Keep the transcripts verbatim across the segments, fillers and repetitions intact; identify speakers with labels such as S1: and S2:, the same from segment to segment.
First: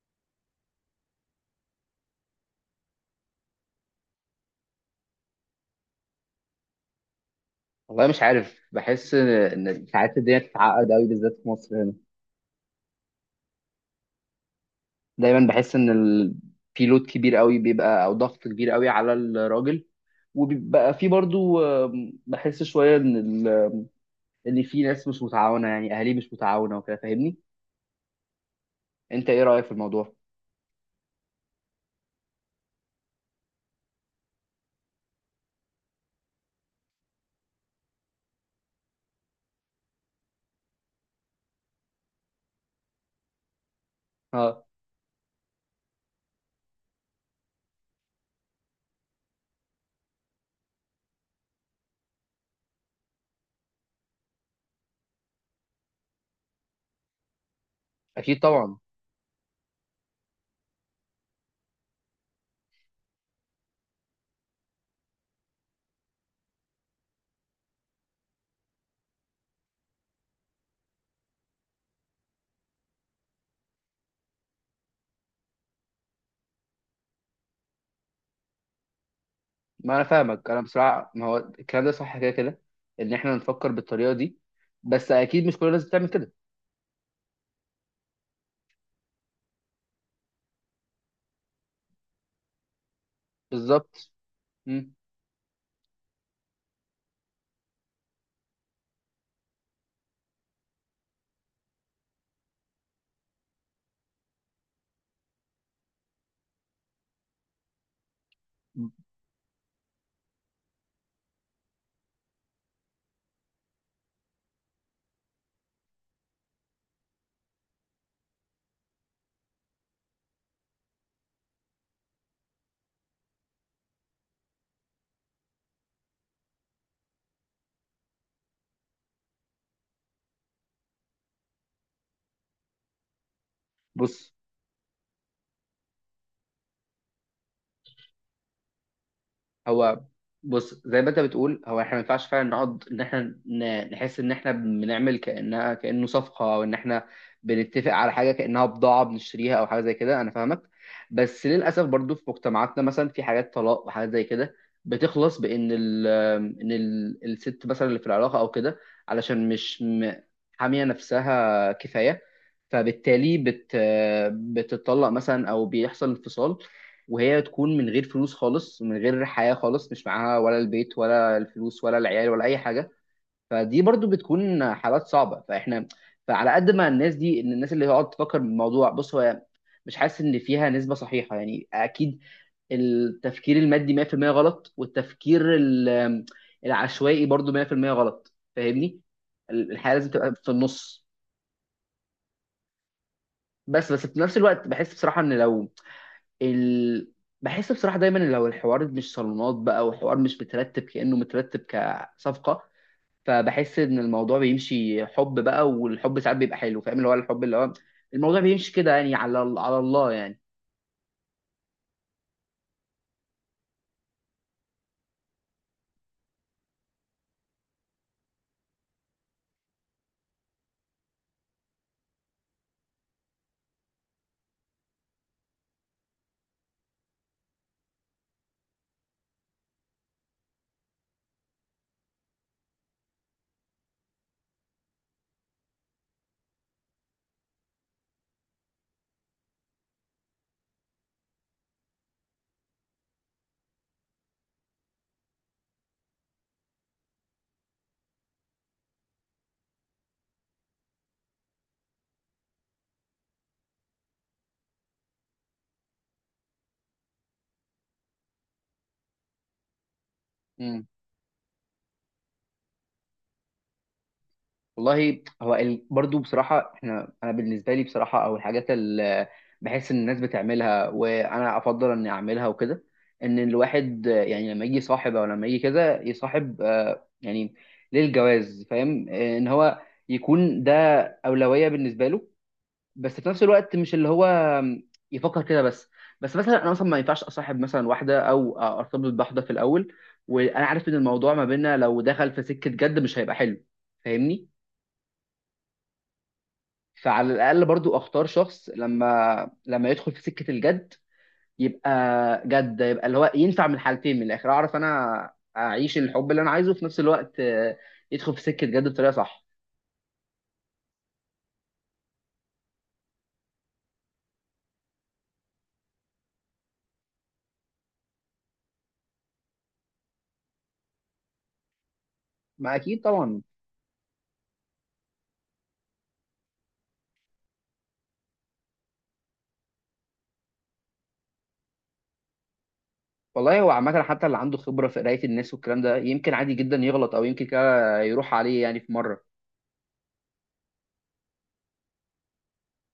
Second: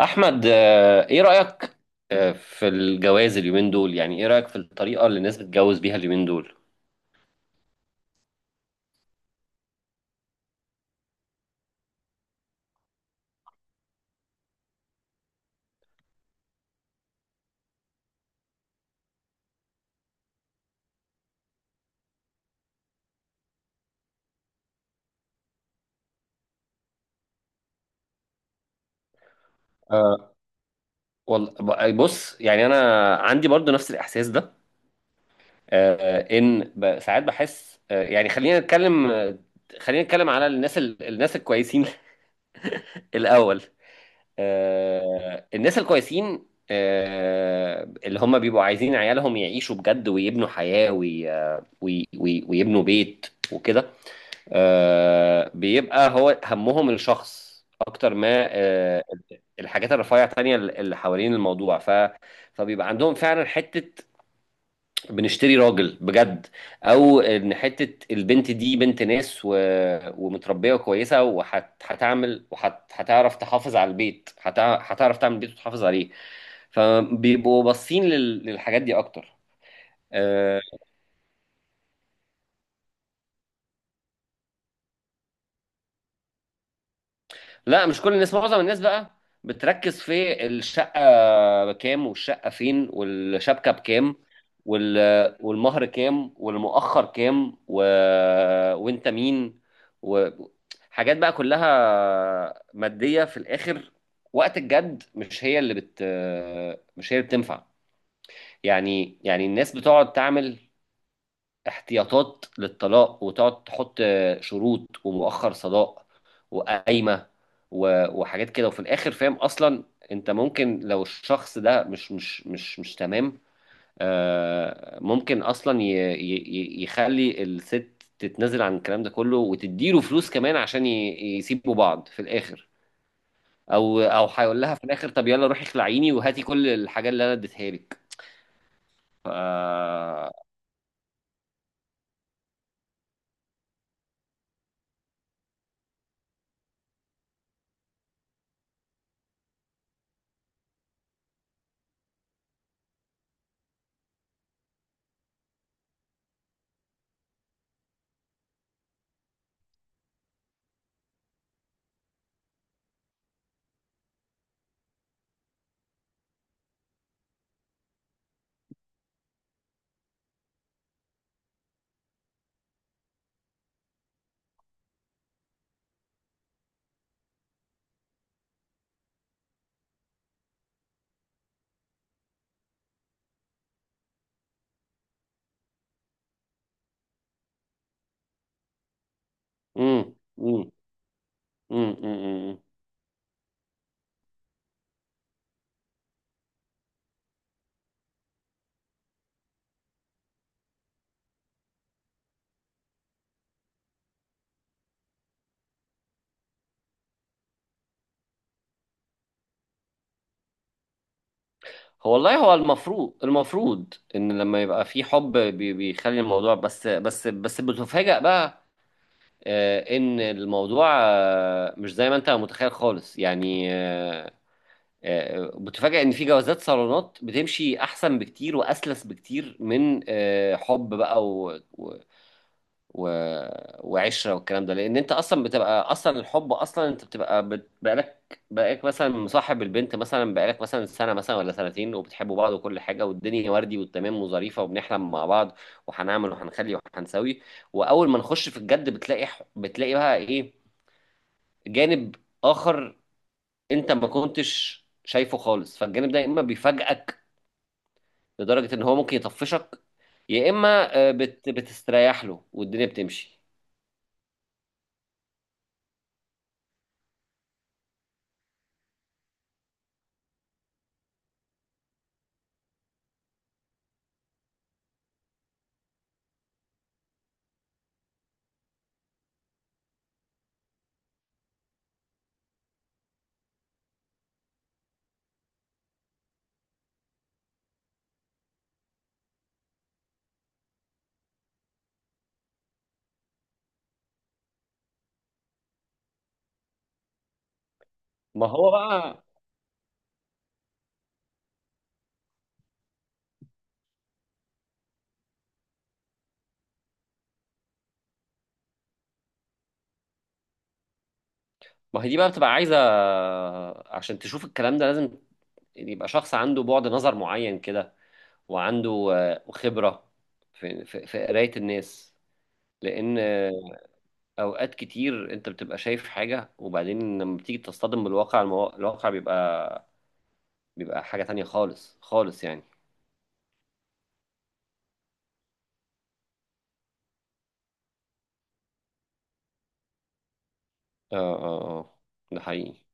S1: احمد، آه، ايه رايك آه، في الجواز اليومين دول؟ يعني ايه رايك في الطريقه اللي الناس بتتجوز بيها اليومين دول؟
S2: والله مش عارف، بحس ان إن ساعات الدنيا بتتعقد قوي بالذات في مصر هنا. دايما بحس ان ال... في لود كبير قوي بيبقى او ضغط كبير قوي على الراجل، وبيبقى في برضو آم، بحس شويه ان ال... ان في ناس مش متعاونه، يعني اهالي مش متعاونه وكده، فاهمني؟ انت ايه رايك في الموضوع؟
S1: آه، والله، ب- بص، يعني انا عندي برضو نفس الاحساس ده. آه، ان ب- ساعات بحس، آه، يعني خلينا نتكلم، آه، خلينا نتكلم على الناس ال- الناس الكويسين الاول.
S2: اه،
S1: آه، الناس الكويسين، آه، اللي هم بيبقوا عايزين عيالهم يعيشوا بجد ويبنوا حياه وي- وي- وي- ويبنوا بيت وكده. آه، بيبقى هو همهم الشخص اكتر ما
S2: اكيد طبعا.
S1: آه، الحاجات الرفيعه التانية اللي حوالين الموضوع، ف فبيبقى عندهم فعلا حته، بنشتري راجل بجد، او ان حته البنت دي بنت ناس، و... ومتربيه وكويسه وهتعمل وهتعرف تحافظ على البيت، هتع- هتعرف تعمل بيت وتحافظ عليه. فبيبقوا باصين لل... للحاجات دي اكتر.
S2: ما انا فاهمك، انا
S1: آه،
S2: بصراحه ما هو الكلام ده صح كده كده، ان احنا نفكر بالطريقه دي، بس اكيد مش كل الناس بتعمل كده.
S1: لا، مش كل الناس، معظم الناس بقى بتركز في الشقة بكام، والشقة فين، والشبكة
S2: بالظبط.
S1: بكام،
S2: مم.
S1: وال... والمهر كام، والمؤخر كام، و... وانت مين، وحاجات بقى كلها مادية في الآخر. وقت الجد مش هي اللي بت مش هي اللي بتنفع. يعني يعني الناس بتقعد تعمل احتياطات للطلاق، وتقعد تحط شروط، ومؤخر صداق، وقايمة، و- وحاجات كده، وفي الآخر فاهم أصلا أنت ممكن، لو الشخص ده مش مش مش مش تمام، آه، ممكن أصلا ي- ي- ي- يخلي الست تتنازل عن الكلام ده كله، وتديله فلوس كمان عشان ي- يسيبوا بعض في الآخر. أو أو
S2: بص.
S1: هيقول لها في الآخر طب يلا روحي اخلعيني وهاتي كل الحاجات اللي أنا اديتها لك. ف...
S2: هو بص، زي ما انت بتقول، هو احنا ما ينفعش فعلا نقعد ان احنا ن- نحس ان احنا بنعمل كانها، كانه صفقه، او ان احنا بنتفق على حاجه كانها بضاعه بنشتريها او حاجه زي كده، انا فاهمك. بس للاسف برضو في مجتمعاتنا مثلا في حاجات طلاق وحاجات زي كده بتخلص بان ال ان ال الست مثلا اللي في العلاقه او كده علشان مش م- حاميه نفسها كفايه، فبالتالي بت بتطلق مثلا او بيحصل انفصال وهي تكون من غير فلوس خالص، من غير حياة خالص، مش معاها ولا البيت ولا الفلوس ولا العيال ولا أي حاجة. فدي برضو بتكون حالات صعبة. فإحنا، فعلى قد ما الناس دي، إن الناس اللي هتقعد تفكر بالموضوع، بص، هو مش حاسس إن فيها نسبة صحيحة، يعني أكيد التفكير المادي مية في المية غلط، والتفكير ال- العشوائي برضو مئة في المئة غلط، فاهمني؟ ال- الحياة لازم
S1: مم.
S2: تبقى في
S1: مم.
S2: النص.
S1: مم. مم.
S2: بس بس في نفس الوقت بحس بصراحة إن لو ال... بحس بصراحة دايما لو الحوار مش صالونات بقى، وحوار مش مترتب كأنه مترتب كصفقة، فبحس إن الموضوع بيمشي حب بقى، والحب ساعات بيبقى حلو، فاهم؟ اللي هو الحب، اللي هو الموضوع بيمشي كده يعني، على على الله يعني.
S1: هو والله هو المفروض المفروض ان لما يبقى في حب بي- بيخلي الموضوع، بس بس بس بتفاجأ بقى. آه، ان الموضوع آه، مش زي ما انت متخيل خالص يعني. آه، آه، بتفاجأ ان في جوازات صالونات بتمشي احسن بكتير واسلس بكتير من آه، حب بقى، و... وعشره والكلام ده، لان انت اصلا بتبقى اصلا الحب، اصلا انت بتبقى بت... بقالك بقالك مثلا مصاحب البنت، مثلا بقالك مثلا سنه، مثلا ولا سنتين، وبتحبوا بعض وكل حاجه، والدنيا وردي والتمام وظريفه، وبنحلم مع بعض، وهنعمل وهنخلي وهنسوي. واول ما نخش في الجد بتلاقي ح- بتلاقي بقى ايه، جانب اخر انت ما كنتش شايفه خالص. فالجانب ده يا اما بيفاجئك لدرجه ان هو ممكن يطفشك، يا اما آه، بت... بتستريح له والدنيا بتمشي.
S2: والله هو ال... برضو بصراحة احنا، انا بالنسبة لي بصراحة، او الحاجات اللي بحس ان الناس بتعملها وانا افضل اني اعملها وكده، ان الواحد آه، يعني لما يجي صاحب او لما يجي كده يصاحب آه، يعني للجواز، فاهم؟ آه، ان هو يكون ده أولوية بالنسبة له، بس في نفس الوقت مش اللي هو آم، يفكر كده بس. بس مثلا انا مثلا ما ينفعش اصاحب مثلا واحدة او ارتبط بواحدة في الاول وانا عارف ان الموضوع ما بيننا لو دخل في سكة جد مش هيبقى حلو، فاهمني؟ فعلى الاقل برضو اختار
S1: ما
S2: شخص
S1: هو بقى.
S2: لما لما يدخل في سكه الجد يبقى جد، يبقى اللي هو ينفع من الحالتين. من الاخر، اعرف انا اعيش الحب اللي انا عايزه، في نفس الوقت آه، يدخل في سكه جد بطريقه صح.
S1: ما هي دي بقى بتبقى عايزة، عشان تشوف الكلام ده لازم يبقى شخص عنده بعد نظر معين كده، وعنده آه، خبرة في في في قراية الناس.
S2: ما اكيد
S1: لأن
S2: طبعا.
S1: آه، أوقات كتير أنت بتبقى شايف حاجة، وبعدين لما بتيجي تصطدم بالواقع المو... الواقع بيبقى بيبقى حاجة تانية خالص خالص يعني.
S2: والله هو عامه حتى اللي عنده خبره في قرايه الناس والكلام ده يمكن عادي جدا يغلط او يمكن كده يروح عليه، يعني في مره.
S1: اه، اه، اه. ده حقيقي.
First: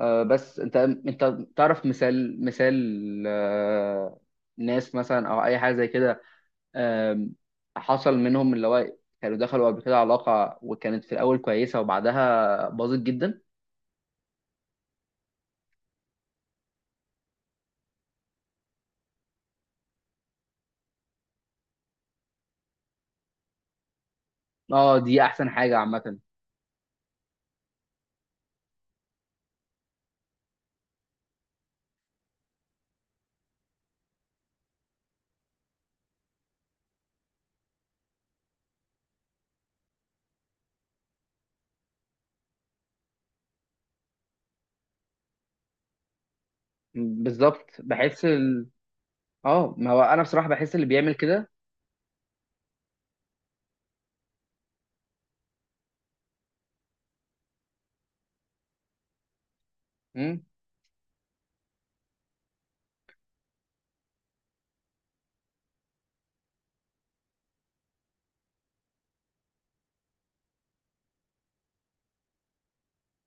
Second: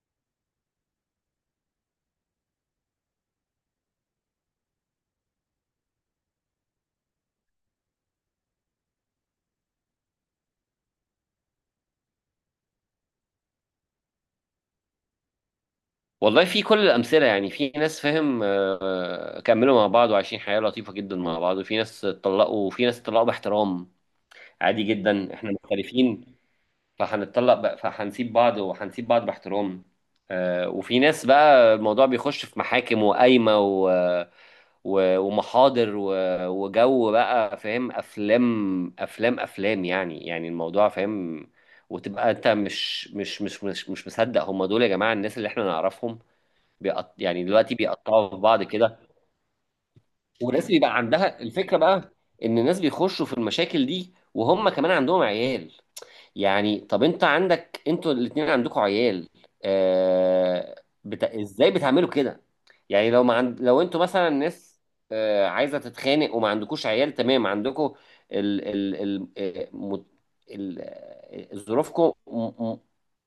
S2: آه، بس انت، انت تعرف مثال، مثال آه، ناس مثلا او اي حاجه زي كده آم، حصل منهم اللي هو كانوا دخلوا قبل كده علاقة وكانت في الأول كويسة وبعدها باظت جدا.
S1: والله في كل الأمثلة، يعني في ناس فاهم. آه، آه، كملوا مع بعض وعايشين حياة لطيفة جدا مع بعض، وفي ناس اتطلقوا، وفي ناس اتطلقوا باحترام. عادي
S2: اه، دي
S1: جدا
S2: أحسن
S1: احنا
S2: حاجة عامة.
S1: مختلفين، فهنتطلق بقى، فهنسيب بعض، وهنسيب بعض باحترام. آه، وفي ناس بقى الموضوع بيخش في محاكم وقايمة و... و... ومحاضر و... وجو بقى، فاهم، أفلام أفلام أفلام، يعني يعني الموضوع فاهم. وتبقى أنت مش مش مش مش, مش مصدق هم دول، يا جماعة، الناس اللي احنا نعرفهم بيقط... يعني
S2: بالظبط.
S1: دلوقتي
S2: بحس
S1: بيقطعوا في بعض
S2: ال...
S1: كده.
S2: اه، ما هو أنا بصراحة
S1: وناس
S2: بحس اللي
S1: بيبقى
S2: بيعمل
S1: عندها
S2: كده.
S1: الفكرة بقى، إن الناس بيخشوا في المشاكل دي وهم كمان عندهم عيال. يعني طب انت عندك انتوا الاتنين عندكوا عيال،
S2: مم.
S1: آه بت... ازاي بتعملوا كده؟ يعني لو ما عند... لو انتوا مثلا ناس آه عايزه تتخانق وما عندكوش عيال، تمام، عندكوا ال... ال... ال... آه، مت... ال... آه، ظروفكم م... م...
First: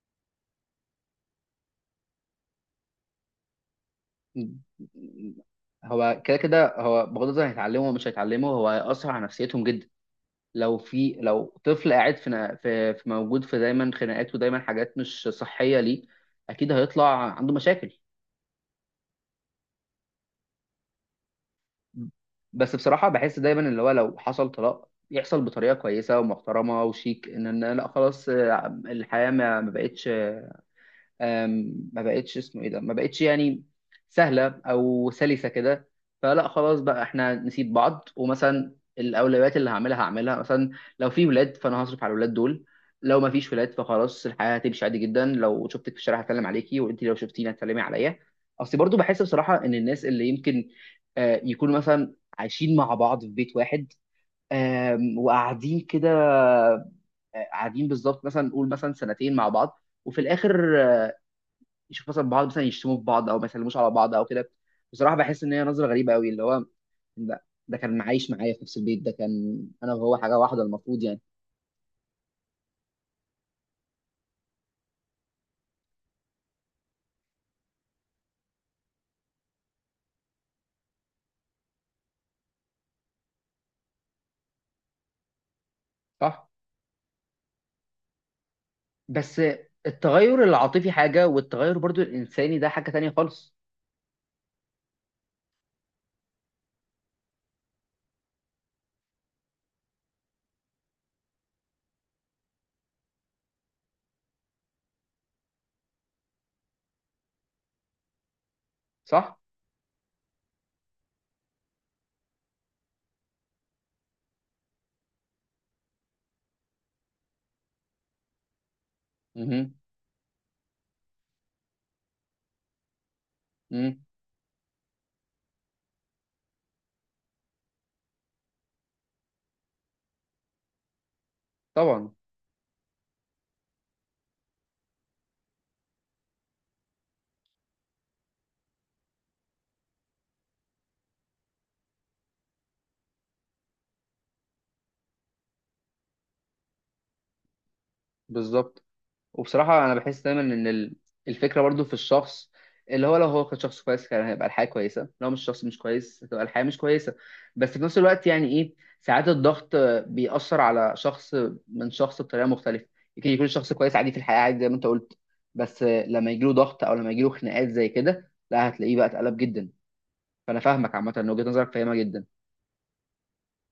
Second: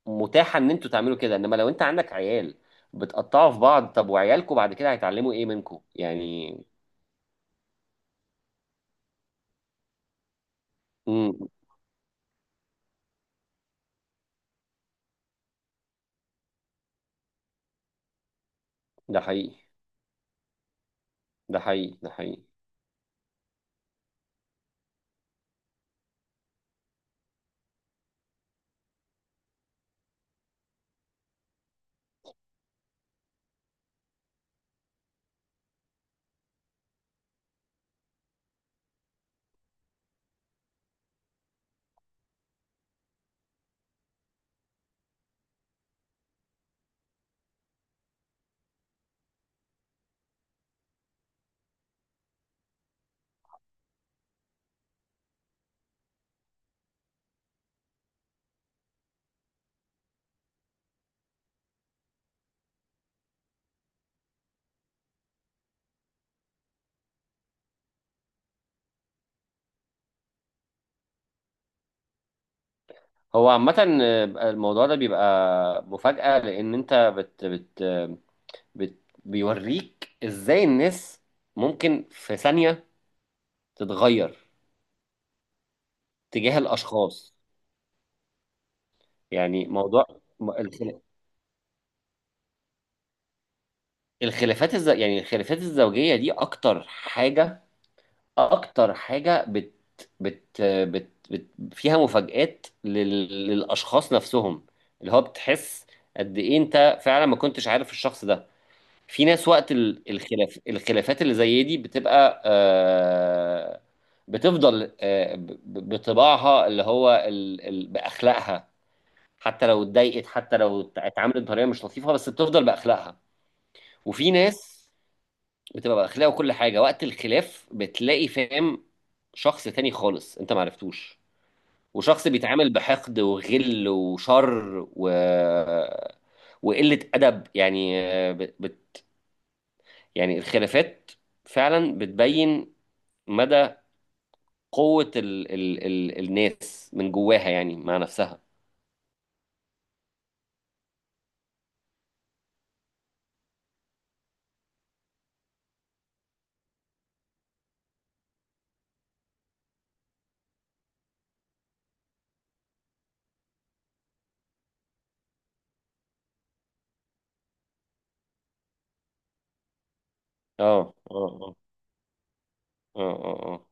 S1: متاحه ان انتوا تعملوا كده، انما لو انت عندك عيال بتقطعوا في بعض، طب وعيالكم بعد كده هيتعلموا ايه منكم
S2: هو كده
S1: يعني؟
S2: كده، هو بغض النظر هيتعلمه ومش هيتعلمه، هو هيأثر على نفسيتهم جدا. لو في،
S1: امم.
S2: لو طفل قاعد في نا- في في موجود في دايما خناقات ودايما حاجات مش صحية ليه، أكيد هيطلع عنده مشاكل.
S1: ده حقيقي، ده حقيقي، ده حقيقي.
S2: بس بصراحة بحس دايما اللي هو لو حصل طلاق يحصل بطريقة كويسة ومحترمة وشيك، ان إن لا خلاص، آه، الحياة ما ما بقتش آم، ما بقتش اسمه ايه ده، ما بقتش يعني سهله او سلسه كده، فلا خلاص بقى، احنا نسيب بعض، ومثلا الاولويات اللي هعملها هعملها مثلا لو في ولاد فانا هصرف على الولاد دول، لو ما فيش ولاد فخلاص الحياه هتمشي عادي جدا. لو شفتك في الشارع هتكلم عليكي، وانت لو شفتيني هتسلمي عليا. اصل برضو بحس بصراحه ان الناس اللي يمكن آه، يكونوا مثلا عايشين مع بعض في بيت واحد، آم، وقاعدين كده، آه، قاعدين بالظبط مثلا، نقول مثلا سنتين مع بعض، وفي الاخر يشوف مثلا بعض مثلا يشتموا في بعض او ما يسلموش على بعض او كده، بصراحه بحس ان هي نظره غريبه قوي اللي هو ده, ده كان معايش معايا في نفس البيت، ده كان انا وهو حاجه واحده المفروض يعني.
S1: هو عامة آه، الموضوع ده بيبقى مفاجأة، لأن أنت بت بت بت بيوريك إزاي الناس ممكن في ثانية تتغير
S2: صح.
S1: تجاه الأشخاص.
S2: بس
S1: يعني موضوع
S2: التغير
S1: م-
S2: العاطفي
S1: الخل-
S2: حاجه، والتغير برضو الانساني ده حاجه تانية خالص.
S1: الخلافات الز... يعني الخلافات الزوجية دي أكتر حاجة، أكتر حاجة بت بت بت, بت فيها مفاجآت لل... للأشخاص نفسهم، اللي هو بتحس قد إيه أنت فعلا ما كنتش عارف الشخص ده. في
S2: صح؟
S1: ناس وقت ال- الخلاف الخلافات اللي زي دي بتبقى، آه، بتفضل، آه، ب- ب- بطباعها، اللي هو ال- ال- بأخلاقها. حتى
S2: امم.
S1: لو اتضايقت، حتى لو ات- اتعاملت بطريقة مش لطيفة، بس بتفضل بأخلاقها.
S2: امم.
S1: وفي ناس بتبقى بأخلاقها وكل حاجة، وقت الخلاف بتلاقي، فاهم، شخص تاني خالص انت معرفتوش،
S2: طبعا.
S1: وشخص بيتعامل بحقد وغل وشر و... وقلة أدب، يعني آه، بت- يعني الخلافات فعلا بتبين مدى قوة ال ال ال الناس من جواها يعني مع نفسها.
S2: بالظبط. وبصراحة أنا بحس دايما إن ال- الفكرة برضو في الشخص، اللي هو لو هو كان شخص كويس كان هيبقى الحياة كويسة، لو مش شخص مش كويس هتبقى الحياة مش كويسة، بس في نفس الوقت يعني إيه، ساعات الضغط بيأثر على شخص من شخص بطريقة مختلفة. يمكن يكون الشخص كويس عادي في الحياة، عادي زي ما أنت قلت، بس لما يجيله ضغط أو لما يجيله خناقات زي كده، لا هتلاقيه بقى اتقلب جدا. فأنا
S1: اه،
S2: فاهمك عامة،
S1: اه،
S2: إن وجهة
S1: اه.
S2: نظرك فاهمة جدا.
S1: اه، اه، اه.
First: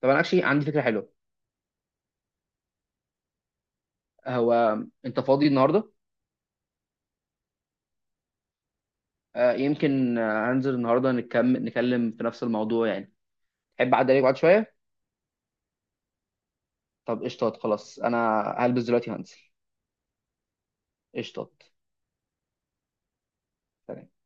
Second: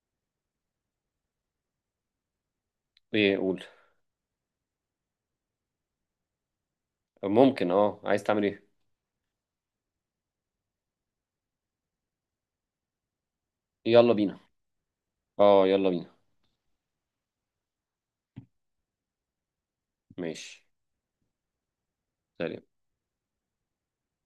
S2: طب أنا أكشلي عندي فكرة حلوة.
S1: ايه قول؟
S2: هو أنت فاضي النهاردة؟
S1: ممكن. اه، عايز تعمل ايه؟
S2: آه، يمكن آه، هنزل النهاردة نكمل نتكلم في نفس الموضوع يعني، تحب اعدي
S1: يلا
S2: عليك بعد
S1: بينا.
S2: شويه؟
S1: اه يلا بينا.
S2: طب قشطات، خلاص انا هلبس دلوقتي هنزل.
S1: ماشي.
S2: قشطات.
S1: سلام.
S2: سلام.